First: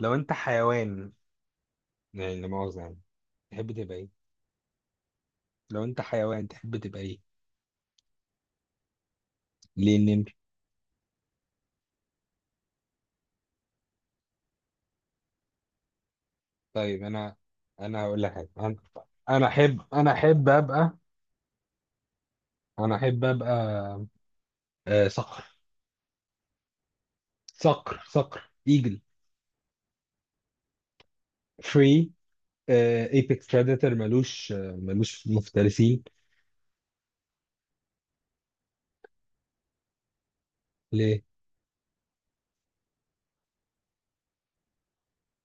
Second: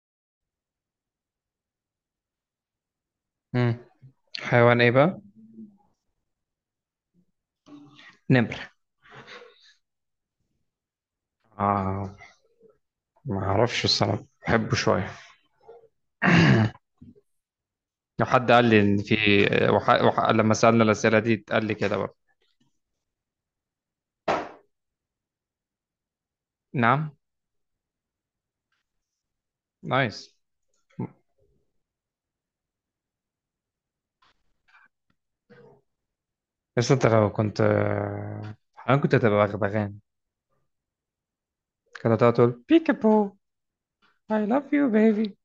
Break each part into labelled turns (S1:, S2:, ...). S1: لو انت حيوان يعني لا مؤاخذة يعني تحب
S2: مم.
S1: تبقى ايه؟
S2: حيوان ايه بقى؟
S1: لو انت حيوان تحب تبقى ايه؟
S2: نمر.
S1: ليه النمر؟
S2: آه ما اعرفش الصراحة، بحبه شوية.
S1: طيب انا هقول
S2: لو
S1: لك حاجة.
S2: حد قال
S1: انا
S2: لي ان في
S1: أنا احب انا احب
S2: لما سألنا
S1: ابقى.
S2: الأسئلة دي قال لي كده برضه.
S1: انا احب ابقى آه، صقر.
S2: نعم.
S1: صقر ايجل.
S2: نايس.
S1: فري. ايبكس بريدتور ملوش مفترسين.
S2: بس انت لو كنت حيوان كنت هتبقى بغبغان،
S1: ليه؟
S2: كنت هتقعد تقول بيكابو I love you baby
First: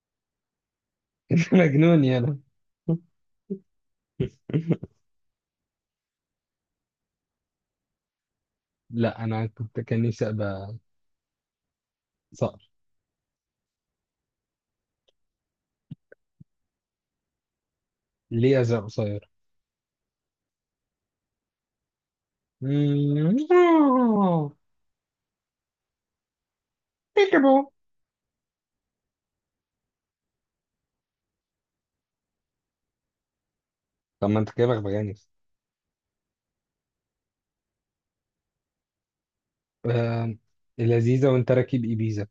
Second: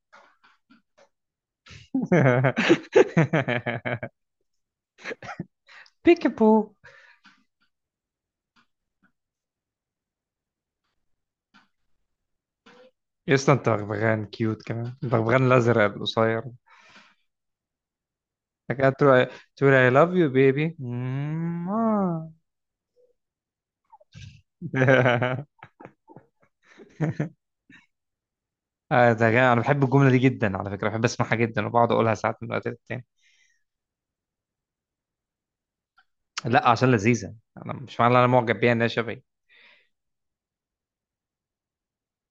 S1: مجنون يا انا
S2: بيكابو.
S1: لا انا كان نفسي ابقى صقر.
S2: يا اسطى انت بغبغان كيوت كمان، البغبغان الازرق القصير،
S1: ليه ازرق
S2: لكن
S1: قصير؟
S2: تقول، تقول I love you baby. آه. آه، انا بحب الجمله دي جدا على فكره، بحب اسمعها جدا وبقعد اقولها ساعات من وقت للتاني.
S1: طب ما انت كده بغبغانس.
S2: لا عشان لذيذه، انا مش معنى إن انا معجب بيها انها شبهي.
S1: آه، لذيذة وانت راكب ايبيزا.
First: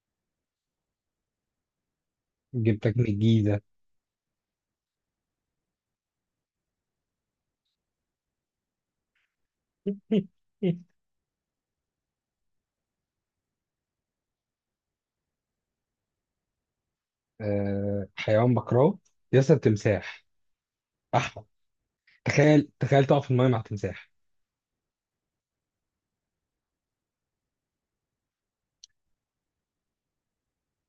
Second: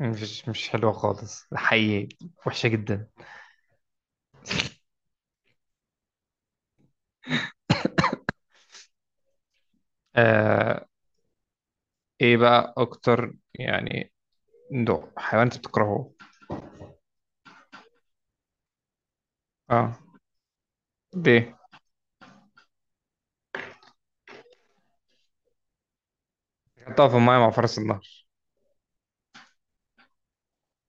S2: مش حلوه خالص حقيقي، وحشه
S1: جبتك من
S2: جدا.
S1: الجيزة.
S2: آه. ايه بقى اكتر يعني نوع حيوان انت بتكرهه؟
S1: آه، حيوان بكرهه. ياسر
S2: اه.
S1: تمساح. احمد.
S2: ليه؟
S1: تخيل تخيل تقف في المايه مع تمساح.
S2: تقف في المايه مع فرس النهر؟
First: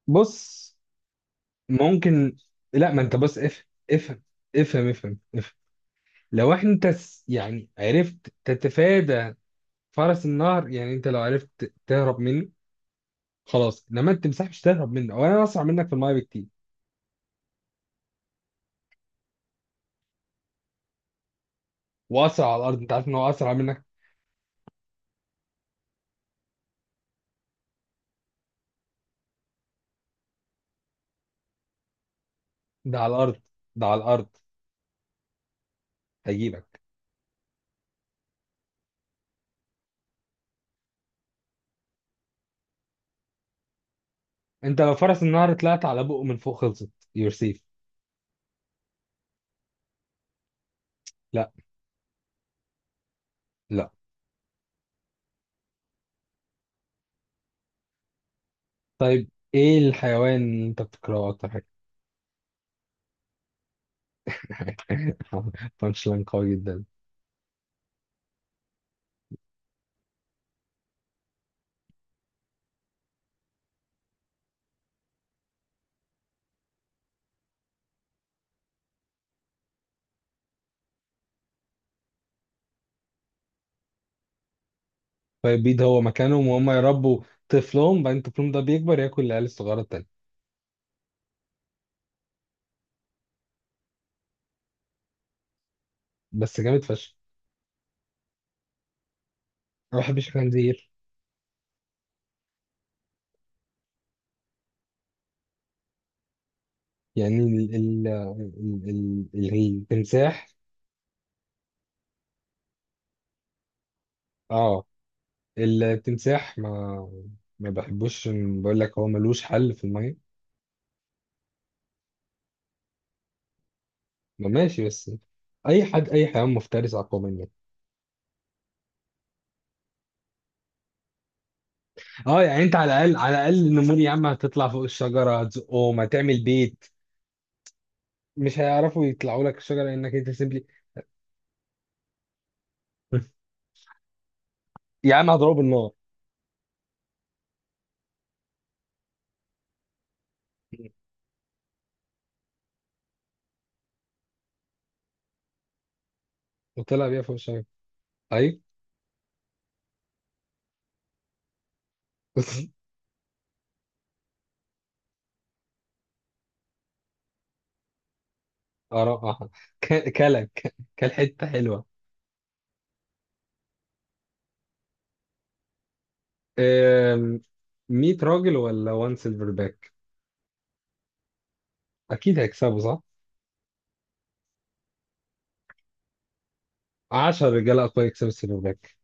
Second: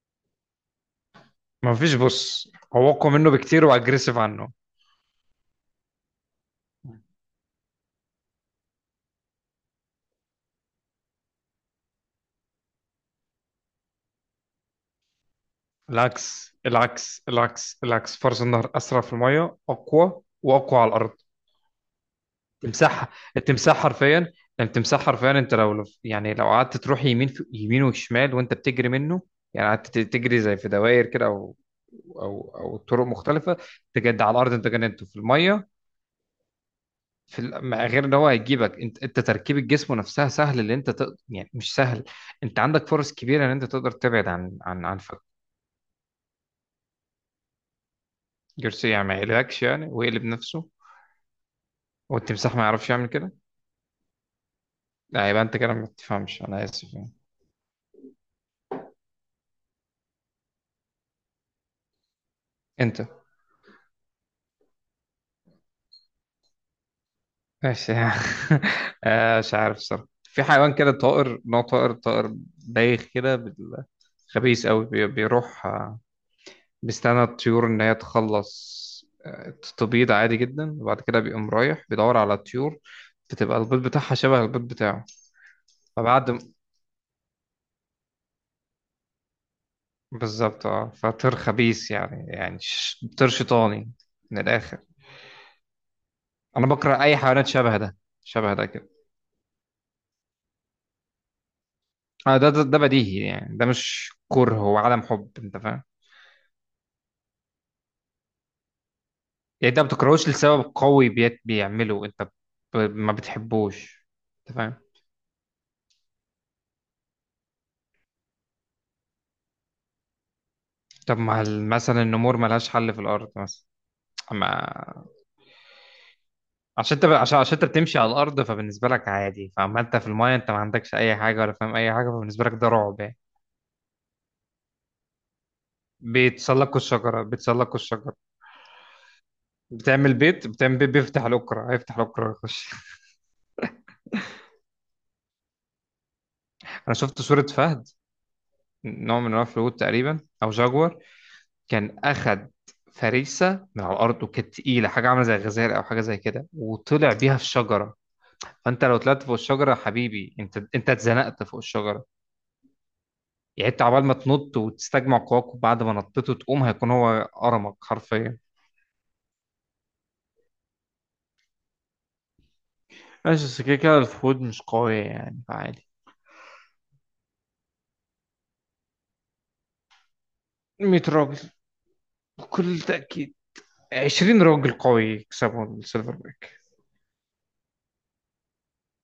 S1: بص.
S2: ما فيش
S1: ممكن.
S2: بص، هو
S1: لا، ما
S2: اقوى
S1: انت
S2: منه
S1: بص، افهم
S2: بكتير واجريسيف
S1: افهم
S2: عنه.
S1: افهم افهم افهم. لو انت يعني عرفت تتفادى فرس النهر، يعني انت لو عرفت تهرب منه خلاص، انما التمساح مش تهرب منه وانا اسرع منك في المايه بكتير.
S2: العكس العكس العكس العكس، فرس النهر اسرع في المايه، اقوى، واقوى على الارض.
S1: واسرع على الارض، انت عارف
S2: تمساح.
S1: ان هو اسرع
S2: التمساح
S1: منك.
S2: حرفيا، التمساح حرفيا انت يعني لو قعدت تروح يمين في يمين وشمال وانت بتجري منه، يعني قعدت تجري زي في دوائر كده، او او
S1: ده
S2: طرق
S1: على الارض،
S2: مختلفه.
S1: ده على
S2: تجد
S1: الارض.
S2: على الارض انت جننته في الميه.
S1: هيجيبك.
S2: مع غير ان هو هيجيبك، انت انت تركيبه جسمه نفسها سهل اللي انت يعني مش سهل، انت عندك فرص كبيره ان انت تقدر تبعد عن
S1: انت
S2: عن
S1: لو
S2: عنفك.
S1: فرس النهر طلعت على بقه من فوق خلصت. يور سيف.
S2: جارسيا ما يقلقكش يعني، ويقلب نفسه.
S1: لا،
S2: والتمساح ما يعرفش يعمل كده.
S1: لا.
S2: لا يبقى انت كده ما بتفهمش، انا اسف يعني.
S1: طيب، ايه الحيوان اللي انت بتكرهه اكتر حاجه؟
S2: انت.
S1: بانش لاين قوي جدا.
S2: ماشي. آه، مش عارف الصراحة، في حيوان كده طائر، نوع طائر، بايخ كده خبيث قوي، بيروح آه، بيستنى الطيور إن هي تخلص، آه، تبيض عادي جدا، وبعد كده بيقوم رايح بيدور على الطيور، بتبقى البيض بتاعها شبه البيض بتاعه.
S1: طيب بيض هو
S2: فبعد م-
S1: مكانهم وهم يربوا طفلهم، بعدين طفلهم ده بيكبر ياكل العيال الصغيره التانيه.
S2: بالظبط اه، فطير خبيث يعني، يعني طير شيطاني من الآخر.
S1: بس
S2: أنا
S1: جامد
S2: بكره
S1: فشخ.
S2: أي حيوانات شبه ده، شبه ده كده.
S1: انا ما بحبش الخنزير.
S2: آه، ده بديهي يعني، ده مش كره هو عدم حب، أنت فاهم؟
S1: يعني ال ال ال ال
S2: يعني
S1: ال-
S2: انت ما بتكرهوش
S1: التمساح.
S2: لسبب قوي بيعمله انت، ما بتحبوش، انت فاهم.
S1: اه، التمساح ما بحبوش، بقول لك هو ملوش حل في الميه.
S2: طب ما مثلا النمور ملهاش حل في الارض مثلا.
S1: ما
S2: ما.
S1: ماشي، بس اي حيوان مفترس
S2: عشان
S1: اقوى
S2: عشان
S1: منك.
S2: عشان انت بتمشي على الارض فبالنسبه لك عادي، فاما انت في المايه انت ما عندكش اي حاجه ولا فاهم اي حاجه،
S1: اه
S2: فبالنسبه لك
S1: يعني
S2: ده
S1: انت على
S2: رعب
S1: الاقل
S2: يعني.
S1: على الاقل نمور، يا عم هتطلع فوق الشجره، هتزقهم، هتعمل
S2: بيتسلقوا
S1: بيت.
S2: الشجره بيتسلقوا الشجره
S1: مش هيعرفوا يطلعوا لك الشجره
S2: بتعمل
S1: لانك انت
S2: بيت
S1: سيبلي.
S2: بتعمل بيت بيفتح الاكره هيفتح الاكره ويخش.
S1: يا عم هضربه بالنار.
S2: انا شفت صوره فهد، نوع من انواع الفهود تقريبا او جاguar، كان أخد فريسة من على الأرض وكانت تقيلة، حاجة عاملة زي غزال أو حاجة زي كده،
S1: وطلع
S2: وطلع
S1: بيها فوق
S2: بيها في
S1: الشجره.
S2: الشجرة.
S1: اي.
S2: فأنت لو طلعت فوق الشجرة يا حبيبي، أنت أنت اتزنقت فوق الشجرة، يعني أنت عبال ما تنط وتستجمع قواك وبعد ما نطيت وتقوم، هيكون هو قرمك حرفيا.
S1: اه، كلك كان حته حلوه.
S2: ماشي، بس كده كده الوحود مش قوية يعني، فعادي.
S1: أم، 100 راجل ولا 1 سيلفر باك؟
S2: 100 راجل.
S1: اكيد
S2: بكل
S1: هيكسبوا، صح؟
S2: تأكيد. 20 راجل قوي يكسبوا السيلفر باك.
S1: 10 رجاله اقوياء يكسبوا السيلفر باك.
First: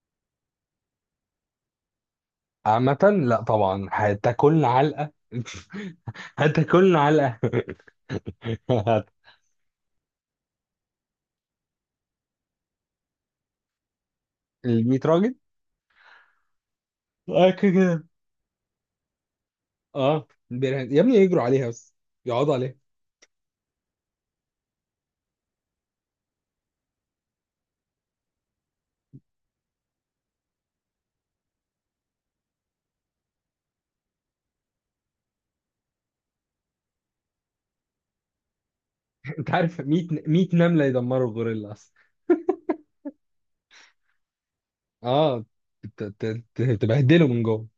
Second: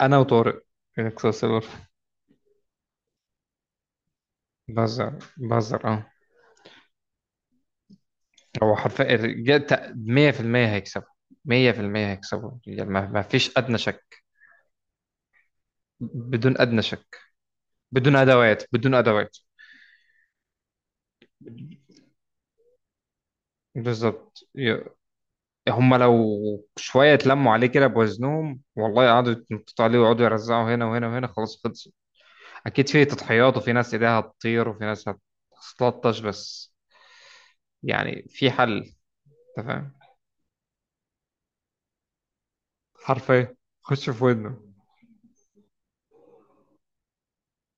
S2: أنا وطارق نكسب السيلفر باك.
S1: عامه، لا طبعا هتاكلنا علقه.
S2: بهزر بهزر أه.
S1: هتاكلنا علقه
S2: هو حرفيا الرجال 100% هيكسبوا، 100% هيكسبوا الرجال، ما فيش أدنى شك،
S1: ال 100 راجل،
S2: بدون أدنى شك.
S1: أكيد.
S2: بدون أدوات، بدون أدوات.
S1: اه، بيرهن يا ابني يجروا عليها بس، يقعدوا عليها.
S2: بالظبط. هم لو شوية اتلموا عليه كده بوزنهم والله، قعدوا يتنططوا عليه ويقعدوا يرزعوا هنا وهنا وهنا، خلاص خلص. أكيد في تضحيات، وفي ناس إيديها هتطير، وفي ناس هتتلطش، بس يعني في حل. أنت
S1: انت عارف
S2: فاهم؟
S1: 100 100 نمله يدمروا الغوريلا اصلا.
S2: حرفيا خش في ودنه.
S1: اه، تبهدله من جوه.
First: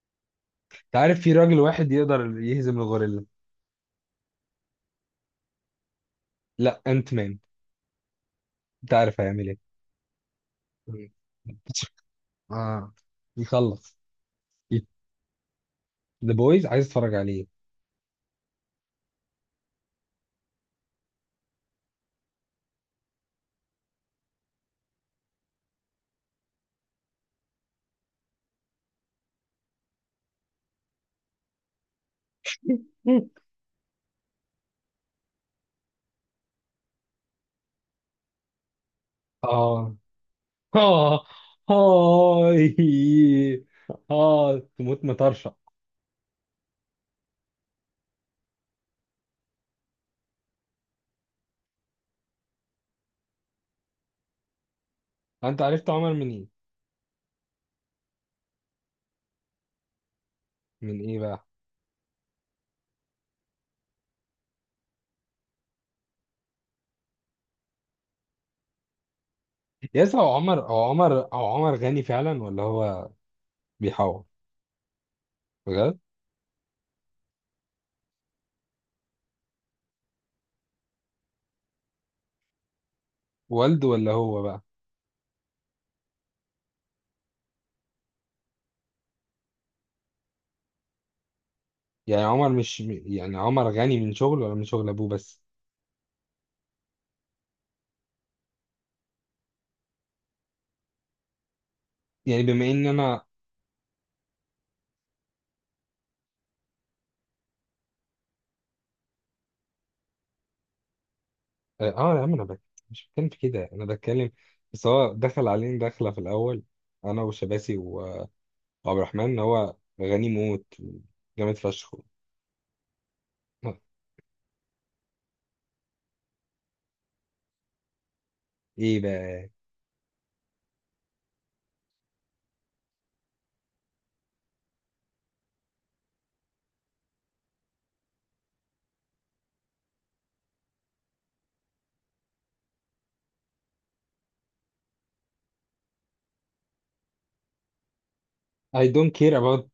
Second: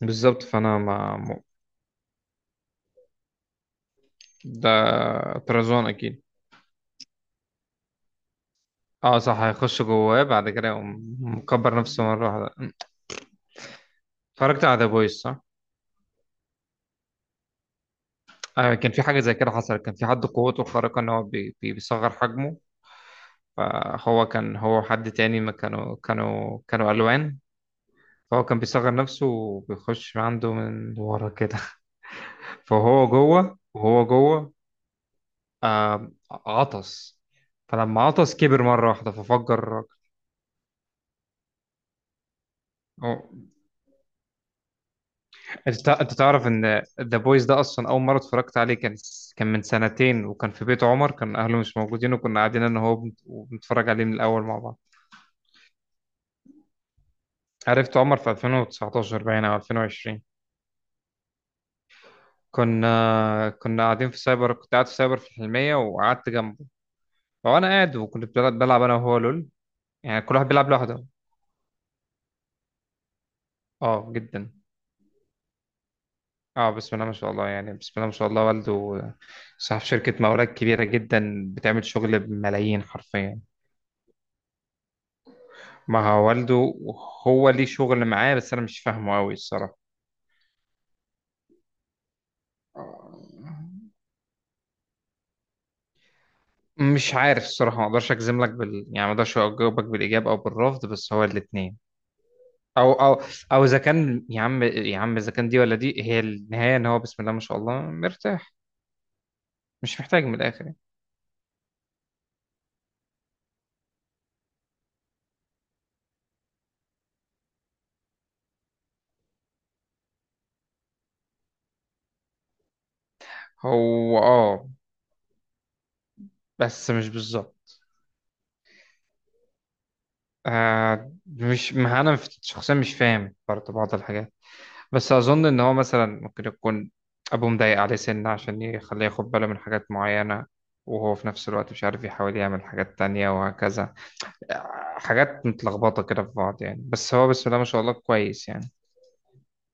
S2: بالظبط. فأنا
S1: انت
S2: ما
S1: عارف في
S2: م-
S1: راجل واحد يقدر يهزم الغوريلا؟
S2: ده طرزان أكيد.
S1: لا، انت مان. انت
S2: اه
S1: عارف
S2: صح،
S1: هيعمل ايه؟
S2: هيخش جواه بعد كده
S1: مم.
S2: يقوم مكبر نفسه مرة واحدة.
S1: اه، يخلص.
S2: اتفرجت على ذا بويز صح؟
S1: ذا بويز عايز اتفرج عليه.
S2: آه كان في حاجة زي كده حصلت، كان في حد قوته الخارقة ان هو بي بيصغر حجمه، فهو كان، هو حد تاني، ما كانوا كانوا ألوان، فهو كان بيصغر نفسه وبيخش عنده من ورا كده. فهو
S1: مم.
S2: جوه وهو جوه. آه عطس، فلما عطس كبر مرة واحدة ففجر الراجل.
S1: اه، اه، هاي، اه تموت مطرشه.
S2: انت تعرف ان ذا بويز ده اصلا اول مره اتفرجت عليه كان، كان من سنتين، وكان في بيت عمر، كان اهله مش موجودين وكنا قاعدين انا وهو وبنتفرج عليه من الاول مع بعض.
S1: انت عرفت عمر من ايه؟
S2: عرفت عمر في 2019 باين او 2020.
S1: من ايه بقى؟
S2: كنا قاعدين في سايبر، كنت قاعد في سايبر في الحلميه وقعدت جنبه، وانا قاعد وكنت بلعب انا وهو لول،
S1: يا
S2: يعني
S1: هو
S2: كل واحد
S1: عمر
S2: بيلعب
S1: هو
S2: لوحده.
S1: عمر هو عمر غني فعلا ولا هو
S2: اه
S1: بيحور؟
S2: جدا.
S1: بجد؟
S2: اه بسم الله ما شاء الله يعني، بسم الله ما شاء الله. والده صاحب شركه مقاولات كبيره جدا، بتعمل شغل بملايين حرفيا.
S1: والده ولا هو بقى؟
S2: ما هو والده، هو ليه شغل معاه بس انا مش فاهمه قوي الصراحه.
S1: يعني عمر مش، يعني عمر غني من شغل ولا من شغل ابوه بس؟
S2: مش عارف الصراحه، ما اقدرش اجزم لك يعني ما اقدرش اجاوبك بالاجاب او بالرفض، بس هو الاثنين،
S1: يعني بما ان
S2: او او
S1: انا،
S2: او اذا كان، يا عم يا عم اذا كان دي ولا دي هي النهايه ان هو بسم الله ما شاء الله مرتاح، مش محتاج من الاخر يعني.
S1: اه، يا عم انا بك... مش بتكلم في كده، انا بتكلم بس هو دخل علينا دخله في الاول، انا وشباسي وعبد الرحمن ان هو غني موت، جامد فشخ.
S2: هو اه، بس مش بالظبط.
S1: ايه بقى؟
S2: آه مش، ما انا شخصيا مش فاهم برضه بعض الحاجات، بس أظن إن هو مثلا ممكن يكون أبوه مضايق عليه سنة عشان يخليه ياخد باله من حاجات معينة، وهو في نفس الوقت مش عارف، يحاول يعمل حاجات تانية وهكذا، حاجات متلخبطة كده في بعض يعني، بس هو بسم الله ما شاء الله كويس يعني.
S1: I don't care about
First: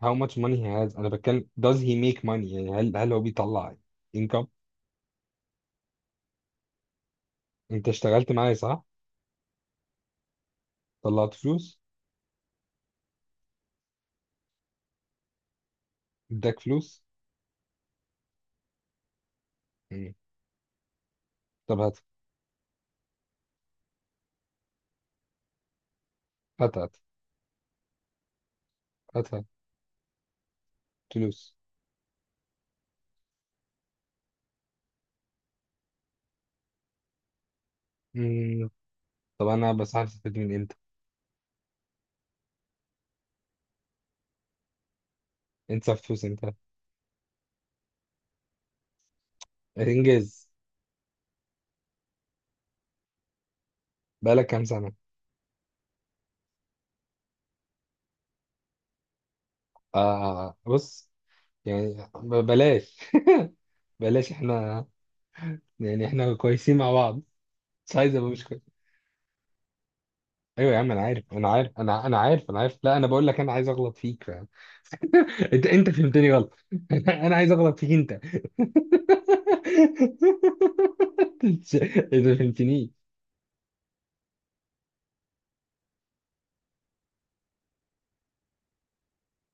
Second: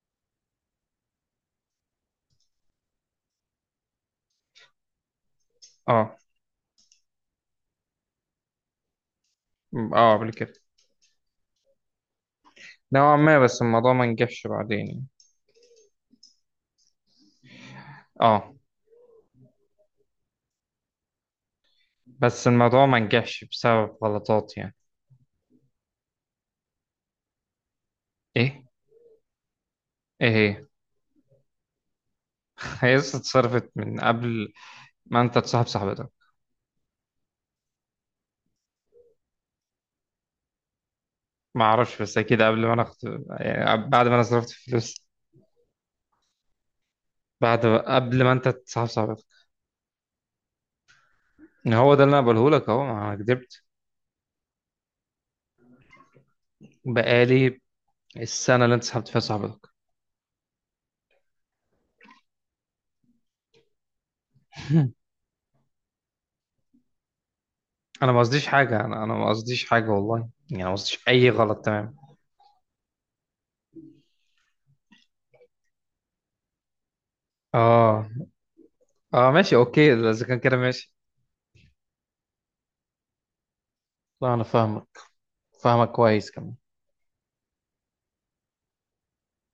S1: how much money he has، انا بتكلم does he make money، يعني هل هو بيطلع income؟
S2: اه.
S1: انت اشتغلت معايا، صح؟
S2: اه قبل كده.
S1: طلعت فلوس؟
S2: نوعا ما، بس الموضوع ما نجحش بعدين يعني.
S1: اداك فلوس؟
S2: اه.
S1: مم. طب هات.
S2: بس الموضوع ما نجحش بسبب غلطات يعني.
S1: هات هات.
S2: ايه؟
S1: هاتها
S2: ايه هي؟
S1: فلوس.
S2: هي لسه اتصرفت من قبل ما انت تصاحب صاحبتك.
S1: مم. طب انا بس عارف استفيد من امتى؟
S2: ما اعرفش، بس اكيد قبل ما انا يعني بعد ما انا صرفت فلوس.
S1: انت صرف فلوس امتى؟
S2: بعد، قبل ما انت تسحب صاحبتك.
S1: انجاز.
S2: هو ده اللي انا بقوله لك اهو، ما انا كدبت.
S1: بقالك كام سنه؟
S2: بقالي السنه اللي انت سحبت فيها صاحبتك.
S1: آه بص، يعني بلاش. بلاش، احنا يعني احنا كويسين مع بعض، مش
S2: انا
S1: عايز
S2: ما
S1: ابقى مش
S2: قصديش
S1: كويس.
S2: حاجه انا انا ما قصديش حاجه والله يعني،
S1: ايوه
S2: ما
S1: يا عم
S2: قصديش
S1: انا
S2: اي
S1: عارف انا
S2: غلط
S1: عارف
S2: تمام.
S1: انا عارف انا عارف، لا انا بقول لك انا عايز اغلط فيك، فاهم؟ انت فهمتني غلط. انا عايز اغلط فيك
S2: اه.
S1: انت
S2: اه ماشي اوكي، اذا كان كده ماشي.
S1: انت ما فهمتنيش.
S2: لا انا فاهمك، فاهمك كويس كمان.